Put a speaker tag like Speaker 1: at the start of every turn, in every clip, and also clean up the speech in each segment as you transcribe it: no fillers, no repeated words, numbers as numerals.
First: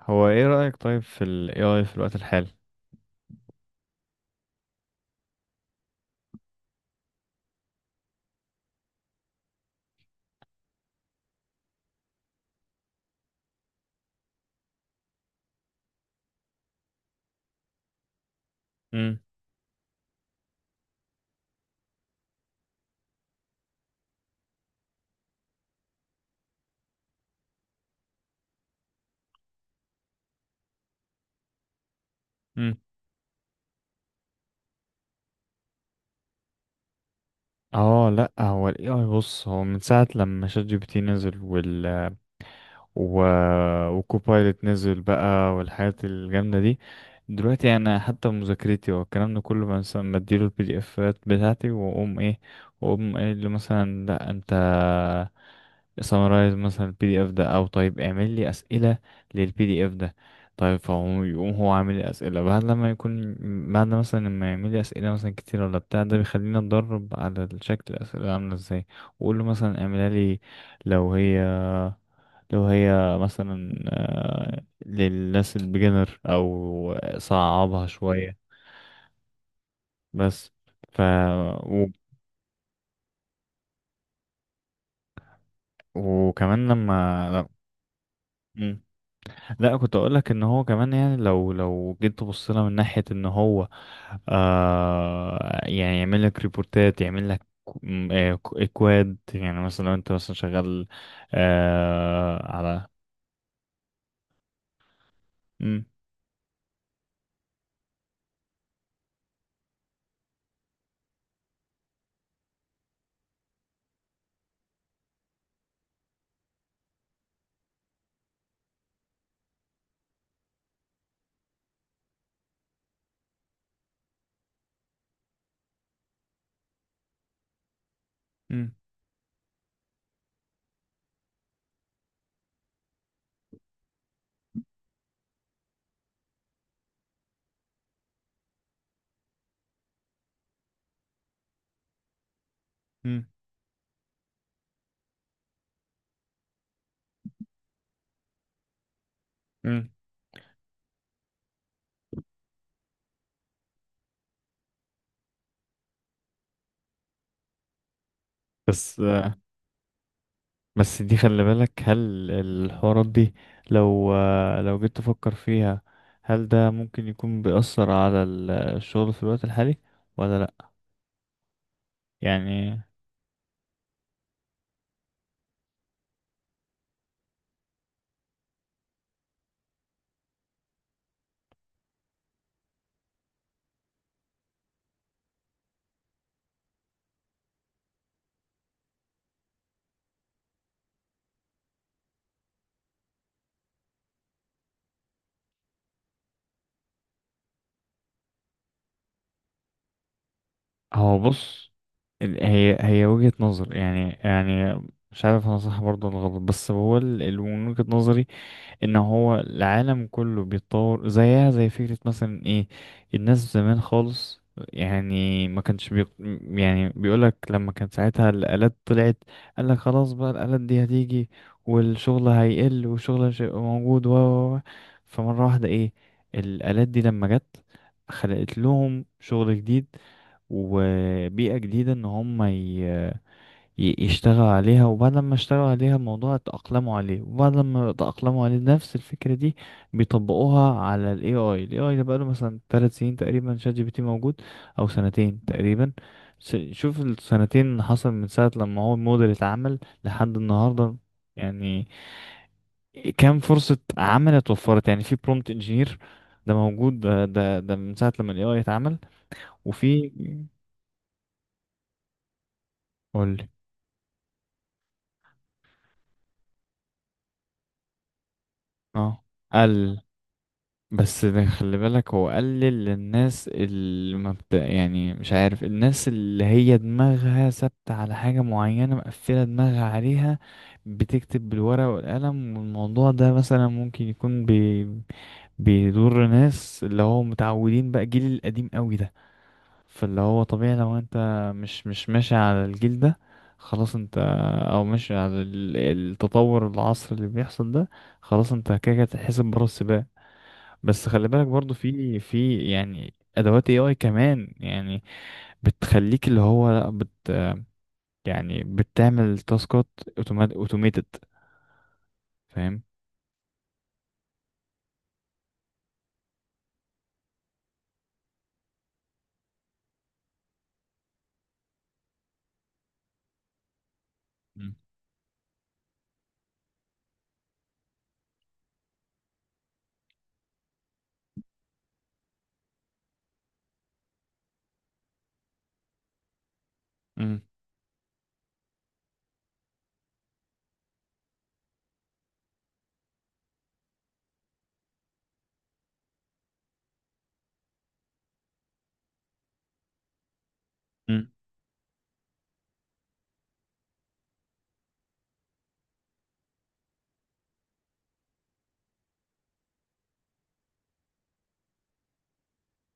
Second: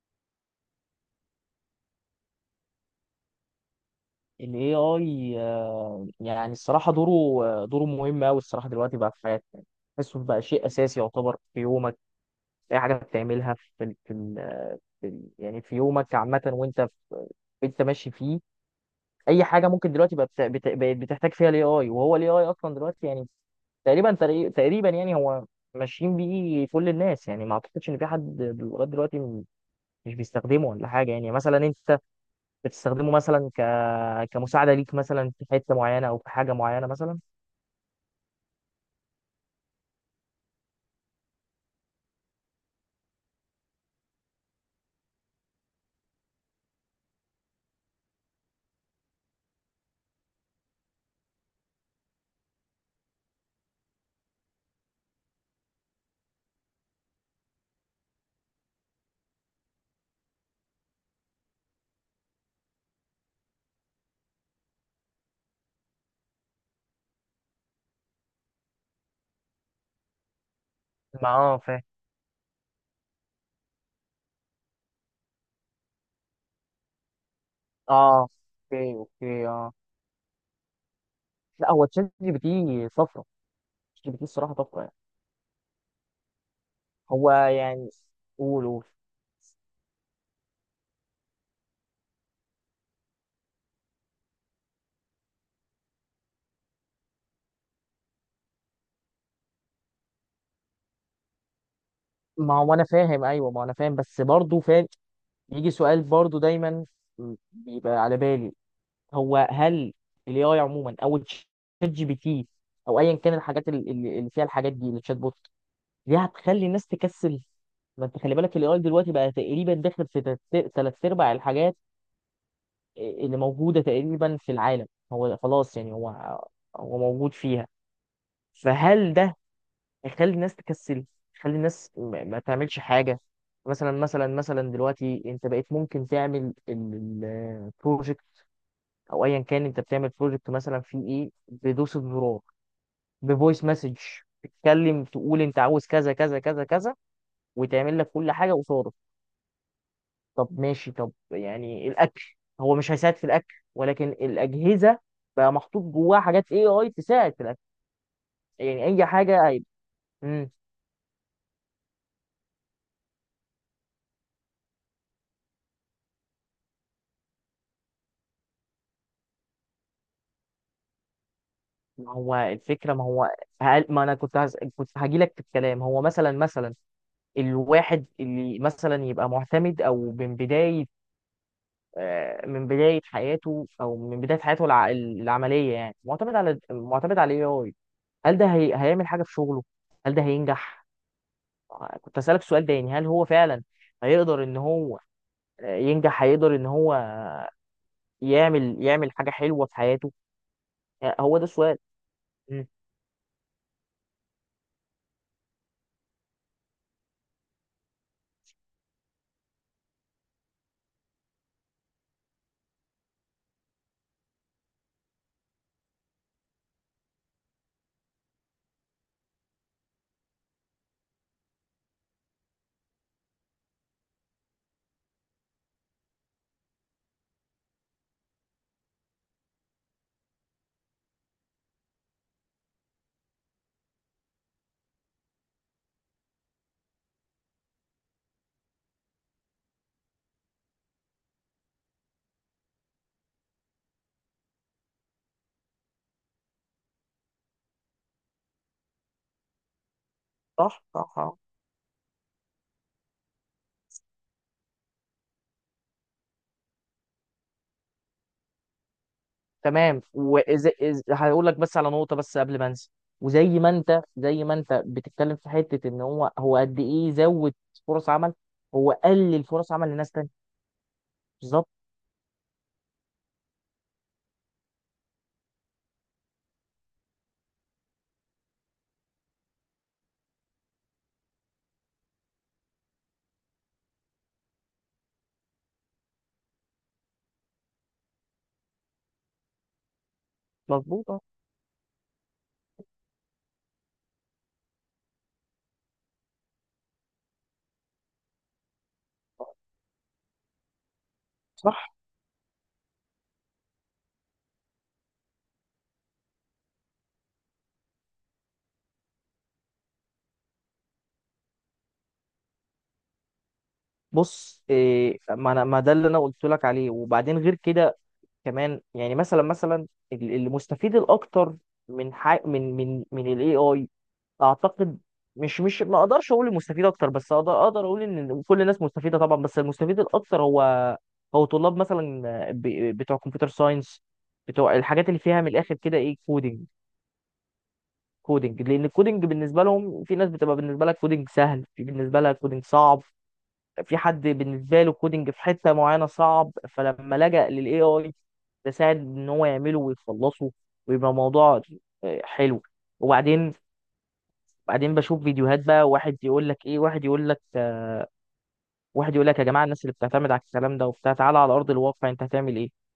Speaker 1: هو ايه رأيك طيب في ال AI في الوقت الحالي؟
Speaker 2: ال AI يعني الصراحة دوره. دوره مهم أوي الصراحة دلوقتي بقى في حياتنا. تحسه بقى شيء أساسي يعتبر في يومك، في أي حاجة بتعملها في ال في ال في ال يعني في يومك عامة، وأنت أنت ماشي فيه.
Speaker 1: امم
Speaker 2: أي حاجة ممكن دلوقتي بقى بقت بتحتاج فيها ال AI، وهو ال AI أصلا دلوقتي يعني تقريبا يعني هو ماشيين بيه كل الناس. يعني ما أعتقدش إن في حد لغاية دلوقتي مش بيستخدمه ولا حاجة. يعني مثلا أنت
Speaker 1: امم
Speaker 2: بتستخدمه مثلا يعني كمساعدة ليك مثلا في حتة معينة أو في حاجة معينة مثلا؟
Speaker 1: اه، لا، هو ال AI بص، هو من ساعة لما شات جي بي تي نزل وال و... وكوبايلوت نزل بقى والحاجات الجامدة دي، دلوقتي انا حتى مذاكرتي والكلام ده كله مثلا بديله البي دي افات بتاعتي، واقوم ايه، واقوم قايل له مثلا: لا انت سمرايز مثلا البي دي اف ده، او طيب اعمل لي اسئله للبي دي اف ده. طيب فهو يقوم هو عامل لي اسئله بعد لما يكون، بعد مثلا لما يعمل لي اسئله مثلا كتير ولا بتاع ده، بيخليني اتدرب على شكل الاسئله عامله ازاي، واقول له مثلا اعملها لي لو
Speaker 2: ما
Speaker 1: هي
Speaker 2: فاهم.
Speaker 1: لو هي مثلا، للناس البيجنر، او صعبها
Speaker 2: اه،
Speaker 1: شوية
Speaker 2: اوكي اوكي، اه
Speaker 1: بس. ف
Speaker 2: لا هو
Speaker 1: و...
Speaker 2: تشات جي بي تي طفره. تشات جي بي تي الصراحه طفره يعني.
Speaker 1: وكمان لما
Speaker 2: هو
Speaker 1: لا
Speaker 2: يعني قول
Speaker 1: مم.
Speaker 2: قول.
Speaker 1: لا، كنت اقول لك ان هو كمان، يعني لو جيت تبص لها من ناحية ان هو، يعني يعمل لك ريبورتات، يعمل لك اكواد. يعني مثلا لو انت مثلا شغال
Speaker 2: ما هو انا
Speaker 1: على،
Speaker 2: فاهم، ايوه ما انا فاهم، بس برضه فاهم يجي
Speaker 1: مم،
Speaker 2: سؤال برضه دايما بيبقى على بالي. هو هل الاي اي عموما، او تشات جي بي تي، او ايا كان الحاجات اللي فيها الحاجات دي، الشات بوت دي، هتخلي الناس تكسل؟ ما انت خلي بالك الاي اي دلوقتي بقى تقريبا داخل في تلات ارباع الحاجات اللي موجودة تقريبا في العالم. هو خلاص يعني هو هو موجود فيها.
Speaker 1: مم،
Speaker 2: فهل ده هيخلي الناس تكسل، يخلي الناس ما تعملش حاجة؟ مثلا دلوقتي انت بقيت ممكن تعمل البروجكت، او ايا كان انت بتعمل بروجكت مثلا، في ايه، بدوسة زرار،
Speaker 1: مم،
Speaker 2: بفويس مسج، تتكلم تقول انت عاوز كذا كذا كذا كذا، وتعمل لك كل حاجة قصادك.
Speaker 1: مم.
Speaker 2: طب ماشي، طب يعني الاكل، هو مش هيساعد في الاكل، ولكن الاجهزه بقى محطوط جواها حاجات اي اي تساعد في الاكل. يعني
Speaker 1: بس
Speaker 2: اي
Speaker 1: آه،
Speaker 2: حاجه هيبقى. امم،
Speaker 1: بس دي خلي بالك، هل الحوارات دي لو لو جيت تفكر فيها، هل ده ممكن يكون بيأثر على الشغل في الوقت الحالي ولا لأ؟
Speaker 2: ما هو
Speaker 1: يعني،
Speaker 2: الفكره، ما هو ما انا كنت هاجي لك في الكلام. هو مثلا مثلا الواحد اللي مثلا يبقى معتمد، او من بدايه من بدايه حياته، او من بدايه حياته العمليه يعني، معتمد على الاي اي، هل ده هيعمل حاجه في شغله؟ هل ده هينجح؟ كنت اسالك سؤال تاني، هل هو فعلا هيقدر ان هو ينجح، هيقدر ان هو يعمل حاجه حلوه في حياته؟
Speaker 1: هو
Speaker 2: هو ده
Speaker 1: بص،
Speaker 2: السؤال.
Speaker 1: ال-
Speaker 2: مم.
Speaker 1: هي هي وجهة نظر يعني، يعني مش عارف انا صح برضه ولا غلط، بس هو من وجهة نظري ان هو العالم كله بيتطور. زيها زي فكرة مثلا ايه، الناس زمان خالص، يعني ما كانش بي... يعني بيقولك لما كان ساعتها الآلات طلعت، قالك خلاص بقى الآلات دي هتيجي والشغل هيقل والشغل مش هيبقى موجود و. فمرة واحدة ايه، الآلات دي لما جت خلقت لهم شغل جديد، وبيئة جديدة ان هم يشتغل عليها، وبعد ما اشتغلوا عليها الموضوع اتأقلموا عليه، وبعد ما اتأقلموا عليه نفس الفكرة دي بيطبقوها على ال AI. ال AI ده بقاله مثلا 3 سنين تقريبا شات جي بي تي موجود، أو سنتين تقريبا. شوف السنتين اللي حصل من ساعة لما هو الموديل اتعمل لحد
Speaker 2: صح
Speaker 1: النهاردة،
Speaker 2: صح، آه.
Speaker 1: يعني كام فرصة عمل اتوفرت؟ يعني في برومبت انجينير، ده موجود ده، من ساعة لما ال AI اتعمل
Speaker 2: تمام،
Speaker 1: وفي،
Speaker 2: هقول لك بس على نقطه بس قبل ما انسى.
Speaker 1: قولي.
Speaker 2: وزي ما انت زي ما انت بتتكلم في حته ان هو، هو قد ايه زود فرص عمل، هو
Speaker 1: اه،
Speaker 2: قلل فرص عمل
Speaker 1: قل.
Speaker 2: لناس تانية؟
Speaker 1: بس ده
Speaker 2: بالظبط.
Speaker 1: خلي بالك، هو قلل للناس اللي ما بت... يعني مش عارف، الناس اللي هي دماغها ثابتة على حاجة معينة، مقفلة دماغها عليها، بتكتب بالورقة والقلم، والموضوع ده مثلا ممكن يكون بيضر ناس اللي هو متعودين بقى الجيل القديم قوي ده. فاللي هو طبيعي، لو
Speaker 2: مظبوط
Speaker 1: انت
Speaker 2: آه.
Speaker 1: مش ماشي على الجيل ده، خلاص انت، او ماشي على التطور، العصر اللي بيحصل ده، خلاص انت كده كده هتتحسب بره السباق. بس خلي بالك برضو،
Speaker 2: صح.
Speaker 1: في في يعني ادوات اي اي كمان، يعني بتخليك اللي هو لا بت يعني بتعمل تاسكات اوتوماتد، فاهم؟
Speaker 2: بص إيه، ما انا ما ده اللي انا قلت لك عليه. وبعدين غير كده كمان يعني مثلا، ال- المستفيد الاكتر من حي... من من من الاي اي،
Speaker 1: مم.
Speaker 2: اعتقد مش مش ما اقدرش اقول المستفيد اكتر، بس اقدر اقول ان كل الناس مستفيده طبعا، بس المستفيد الاكتر هو طلاب مثلا، ب... بتوع كمبيوتر ساينس، بتوع الحاجات اللي فيها من الاخر كده، ايه، كودينج.
Speaker 1: مم.
Speaker 2: كودينج لان الكودينج بالنسبه لهم، في ناس بتبقى بالنسبه لها كودينج سهل، في بالنسبه لها كودينج صعب، في حد بالنسبه له كودنج في حته معينه صعب، فلما لجأ للاي اي، ده ساعد ان هو يعمله ويخلصه ويبقى
Speaker 1: مم.
Speaker 2: موضوع حلو. وبعدين، بعدين بشوف فيديوهات بقى، واحد يقول لك ايه، واحد يقول لك واحد يقول لك يا جماعه الناس اللي بتعتمد على الكلام ده وبتاع، تعالى على ارض الواقع انت هتعمل ايه؟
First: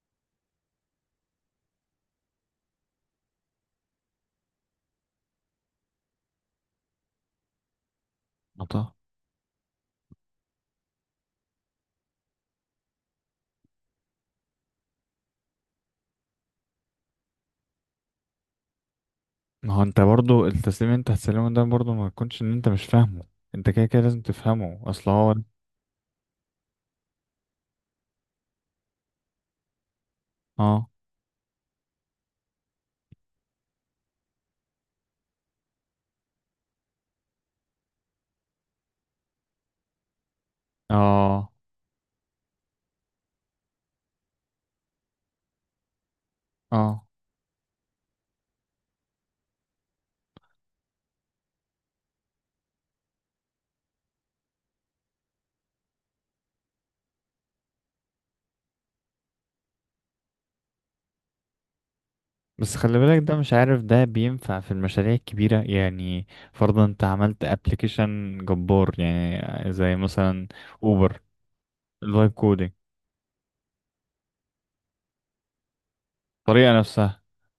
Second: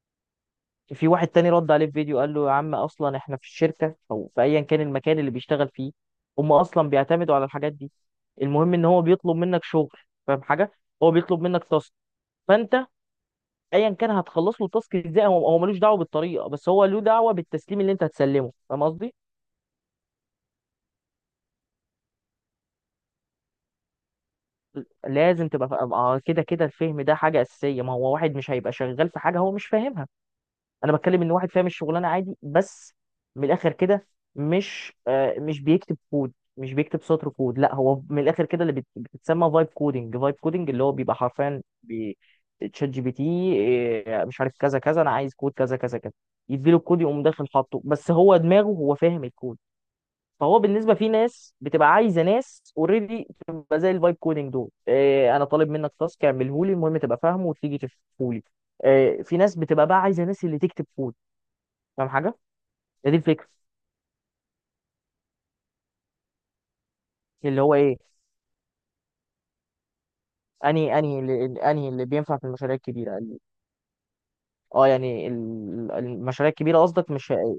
Speaker 2: في واحد تاني رد عليه في فيديو قال له يا عم، اصلا احنا في الشركه، او في ايا كان المكان اللي بيشتغل فيه، هم اصلا بيعتمدوا على الحاجات دي. المهم ان
Speaker 1: منطقة.
Speaker 2: هو بيطلب منك شغل، فاهم حاجه؟ هو بيطلب منك تاسك، فانت ايا كان هتخلص له التاسك ازاي، هو هو ملوش دعوه بالطريقه، بس هو له دعوه بالتسليم اللي انت هتسلمه، فاهم قصدي؟
Speaker 1: ما هو انت برضو التسليم اللي انت هتسلمه ده برضو، ما يكونش ان انت مش فاهمه، انت كده كده لازم تفهمه، اصل هو.
Speaker 2: لازم تبقى كده كده الفهم ده حاجه اساسيه. ما هو واحد مش هيبقى شغال في حاجه هو مش فاهمها.
Speaker 1: اه.
Speaker 2: انا بتكلم ان واحد فاهم الشغلانه عادي، بس من الاخر كده مش بيكتب كود، مش بيكتب سطر كود. لا هو من الاخر كده، اللي بتتسمى فايب كودنج. فايب كودنج اللي هو بيبقى
Speaker 1: اه.
Speaker 2: حرفيا تشات جي بي تي، إيه، مش عارف كذا كذا، انا عايز كود كذا كذا كذا، يديله الكود
Speaker 1: اه.
Speaker 2: يقوم داخل حاطه، بس هو دماغه هو فاهم الكود. فهو بالنسبه، في ناس بتبقى عايزه ناس اوريدي تبقى زي الفايب كودنج دول، إيه، انا طالب منك تاسك، اعمله لي، المهم تبقى فاهمه وتيجي تفهمه لي. في ناس بتبقى بقى عايزه ناس اللي تكتب كود، فاهم حاجه؟
Speaker 1: بس خلي
Speaker 2: هي دي
Speaker 1: بالك، ده
Speaker 2: الفكره.
Speaker 1: مش عارف ده بينفع في المشاريع الكبيرة يعني. فرضا انت عملت
Speaker 2: اللي هو ايه،
Speaker 1: ابلكيشن جبار، يعني زي مثلا
Speaker 2: انهي انهي
Speaker 1: اوبر.
Speaker 2: اللي انهي اللي
Speaker 1: الفايب
Speaker 2: بينفع في
Speaker 1: كودينج.
Speaker 2: المشاريع الكبيره. ال- اه يعني ال- المشاريع
Speaker 1: الطريقة
Speaker 2: الكبيره قصدك،
Speaker 1: نفسها.
Speaker 2: مش هي-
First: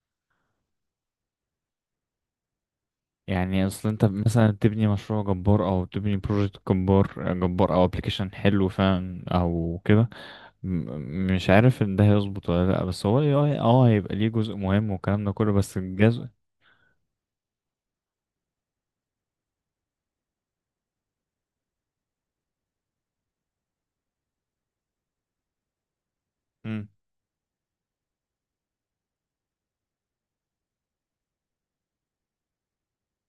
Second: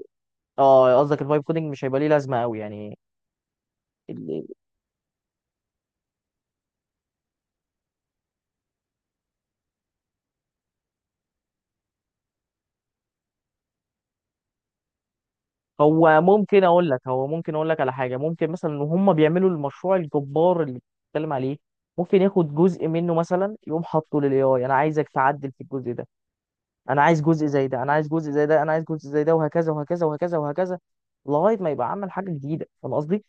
Speaker 2: اه قصدك الفايب كودنج مش هيبقى ليه لازمه قوي يعني.
Speaker 1: يعني اصل انت
Speaker 2: ال-
Speaker 1: مثلا تبني مشروع جبار، او تبني بروجكت جبار جبار، او ابلكيشن حلو فعلا او كده، مش عارف ان ده هيظبط ولا لا. بس هو ال AI اه هيبقى ليه جزء مهم والكلام ده كله، بس
Speaker 2: هو
Speaker 1: الجزء.
Speaker 2: ممكن اقول لك، هو ممكن اقول لك على حاجه، ممكن مثلا ان هم بيعملوا المشروع الجبار اللي بتتكلم عليه، ممكن ياخد جزء منه مثلا يقوم حاطه للاي اي، انا عايزك تعدل في الجزء ده،
Speaker 1: مم.
Speaker 2: انا عايز جزء زي ده، انا عايز جزء زي ده، انا عايز جزء زي ده، وهكذا وهكذا وهكذا وهكذا لغايه ما يبقى عمل حاجه جديده، فاهم قصدي؟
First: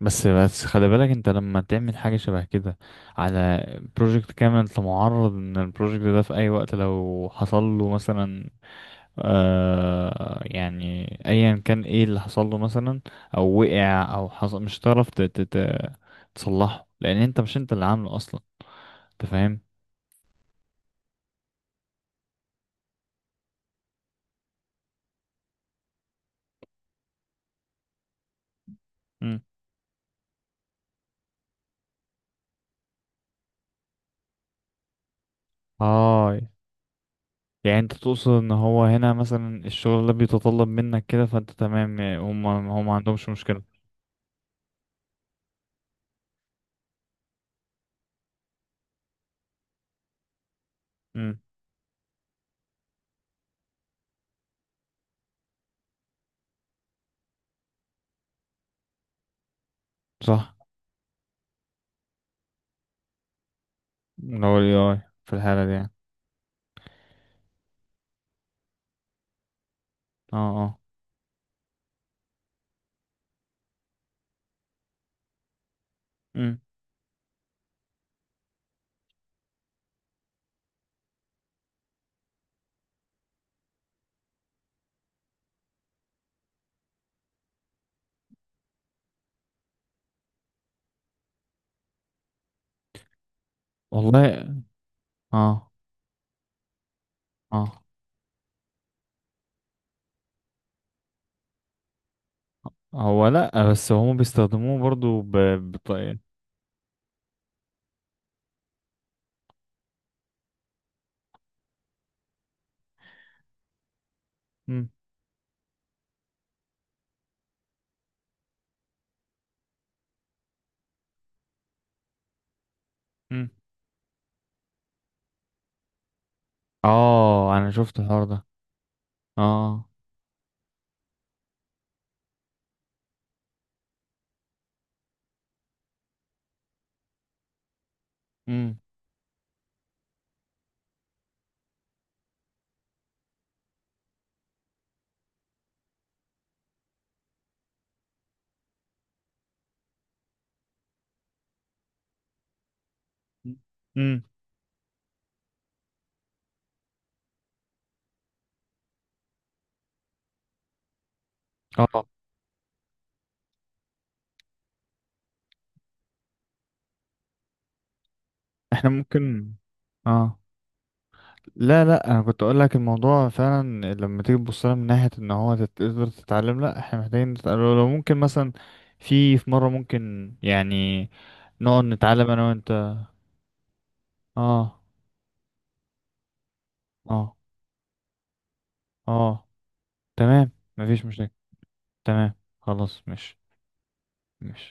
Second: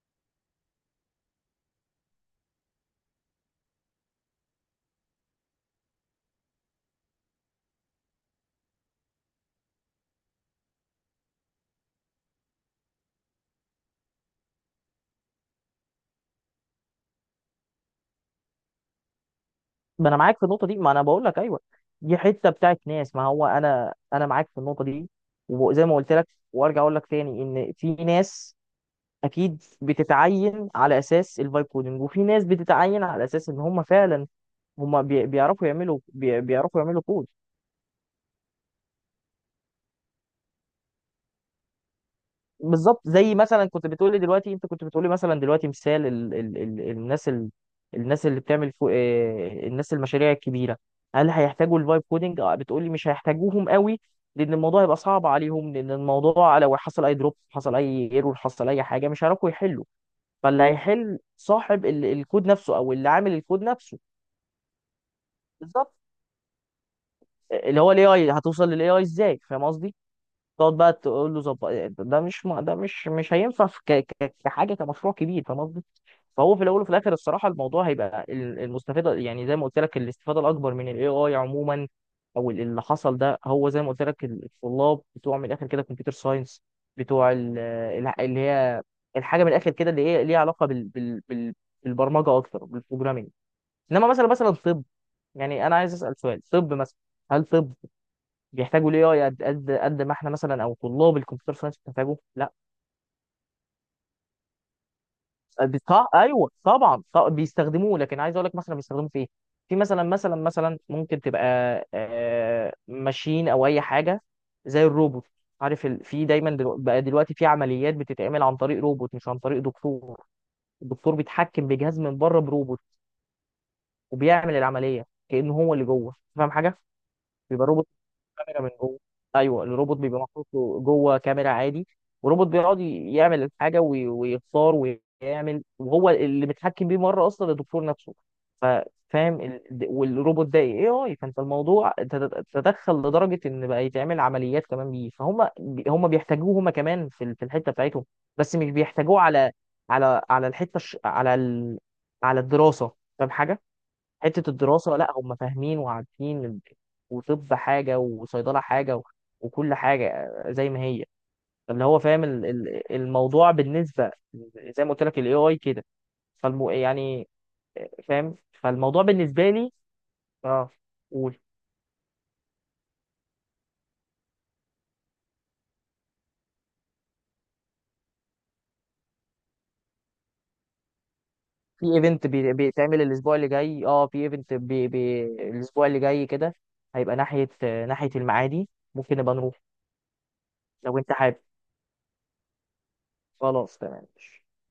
Speaker 1: بس خلي بالك، انت لما تعمل حاجة شبه كده على بروجكت كامل، انت معرض ان البروجكت ده في اي وقت، لو حصل له مثلا، آه يعني ايا كان ايه اللي حصل له، مثلا او وقع او حصل، مش هتعرف تصلحه، لان انت مش انت اللي عامله اصلا، انت فاهم.
Speaker 2: ما انا معاك في النقطه دي، ما انا بقول لك ايوه، دي حته بتاعت ناس. ما هو انا، انا معاك في النقطه دي. وزي ما قلت لك وارجع اقول لك تاني، ان في ناس
Speaker 1: مم.
Speaker 2: اكيد بتتعين على اساس الفايب كودنج، وفي ناس بتتعين على اساس ان هم فعلا، هم بيعرفوا يعملوا
Speaker 1: اه،
Speaker 2: بيعرفوا يعملوا كود.
Speaker 1: يعني انت تقصد ان هو هنا مثلا الشغل ده بيتطلب منك كده، فانت تمام، يعني هم، ما
Speaker 2: بالظبط
Speaker 1: عندهمش
Speaker 2: زي
Speaker 1: مشكلة.
Speaker 2: مثلا كنت بتقولي دلوقتي، انت كنت بتقولي مثلا دلوقتي، مثال ال ال ال الناس، الناس اللي بتعمل فو اه الناس المشاريع الكبيره، هل
Speaker 1: امم.
Speaker 2: هيحتاجوا الفايب كودنج؟ اه بتقولي مش هيحتاجوهم قوي، لان الموضوع هيبقى صعب عليهم، لان الموضوع لو حصل اي دروب، حصل اي ايرور، حصل اي حاجه مش هيعرفوا يحلوا.
Speaker 1: صح.
Speaker 2: فاللي هيحل صاحب ال الكود نفسه، او اللي عامل الكود نفسه.
Speaker 1: لو ال AI في الحالة دي يعني.
Speaker 2: بالظبط. اللي هو الاي اي، هتوصل للاي اي ازاي، فاهم قصدي؟
Speaker 1: اه.
Speaker 2: تقعد
Speaker 1: اه.
Speaker 2: بقى تقول له ظبط. ده مش م- ده مش مش هينفع كحاجه، كمشروع كبير، فاهم قصدي؟ فهو
Speaker 1: مم.
Speaker 2: في الاول وفي الاخر الصراحه، الموضوع هيبقى المستفاده، يعني زي ما قلت لك، الاستفاده الاكبر من الاي اي عموما، او ال- اللي حصل ده، هو زي ما قلت لك، ال- الطلاب بتوع من الاخر كده كمبيوتر ساينس، بتوع اللي هي الحاجه من الاخر كده اللي هي ليها علاقه بالبرمجه اكتر، بالبروجرامينج. انما مثلا
Speaker 1: والله.
Speaker 2: طب يعني،
Speaker 1: اه.
Speaker 2: انا عايز اسال سؤال، طب مثلا هل، طب
Speaker 1: اه.
Speaker 2: بيحتاجوا الاي اي قد ما احنا مثلا، او طلاب الكمبيوتر ساينس بتحتاجه، لا؟
Speaker 1: هو لا، بس هم بيستخدموه برضو بطريقة.
Speaker 2: ايوه طبعا بيستخدموه، لكن عايز اقول لك مثلا بيستخدموه في ايه. في مثلا ممكن تبقى ماشين او اي حاجه زي الروبوت. عارف في دايما بقى دلوقتي في عمليات بتتعمل عن طريق روبوت مش عن طريق دكتور. الدكتور بيتحكم بجهاز من بره بروبوت، وبيعمل العمليه كانه هو اللي جوه، فاهم حاجه؟
Speaker 1: اه،
Speaker 2: بيبقى
Speaker 1: انا
Speaker 2: الروبوت
Speaker 1: شفت الحوار ده.
Speaker 2: كاميرا من جوه. ايوه
Speaker 1: اه.
Speaker 2: الروبوت بيبقى محطوط له جوه كاميرا عادي، وروبوت بيقعد يعمل الحاجه ويختار ويعمل، وهو اللي متحكم بيه مره اصلا الدكتور نفسه. ف-
Speaker 1: امم.
Speaker 2: فاهم والروبوت ده اي اي، فانت الموضوع تدخل لدرجه ان بقى يتعمل عمليات كمان بيه، فهم هم بيحتاجوه هم كمان في الحته بتاعتهم، بس مش بيحتاجوه على الحته الش- على ال... على الدراسه، فاهم حاجه؟
Speaker 1: امم.
Speaker 2: حته الدراسه لا، هم فاهمين وعارفين وطب حاجه وصيدله حاجه وكل حاجه زي ما هي، اللي هو
Speaker 1: اه.
Speaker 2: فاهم الموضوع بالنسبه زي ما قلت لك الاي اي كده. فالمو يعني فاهم،
Speaker 1: احنا
Speaker 2: فالموضوع بالنسبه
Speaker 1: ممكن.
Speaker 2: لي،
Speaker 1: اه.
Speaker 2: اه قول.
Speaker 1: لا، انا كنت اقول لك، الموضوع فعلا لما تيجي تبص لها من ناحيه ان هو تقدر تتعلم، لا، احنا محتاجين نتعلم. لو ممكن مثلا، في مره ممكن يعني نقعد
Speaker 2: في ايفنت
Speaker 1: نتعلم انا وانت.
Speaker 2: بيتعمل الاسبوع اللي جاي، اه في ايفنت
Speaker 1: اه.
Speaker 2: بي بي الاسبوع اللي جاي كده، هيبقى
Speaker 1: اه.
Speaker 2: ناحيه المعادي، ممكن نبقى
Speaker 1: اه.
Speaker 2: نروح
Speaker 1: تمام.
Speaker 2: لو
Speaker 1: مفيش
Speaker 2: انت
Speaker 1: مشاكل.
Speaker 2: حابب.
Speaker 1: تمام. خلاص، مش
Speaker 2: خلاص تمام.
Speaker 1: مش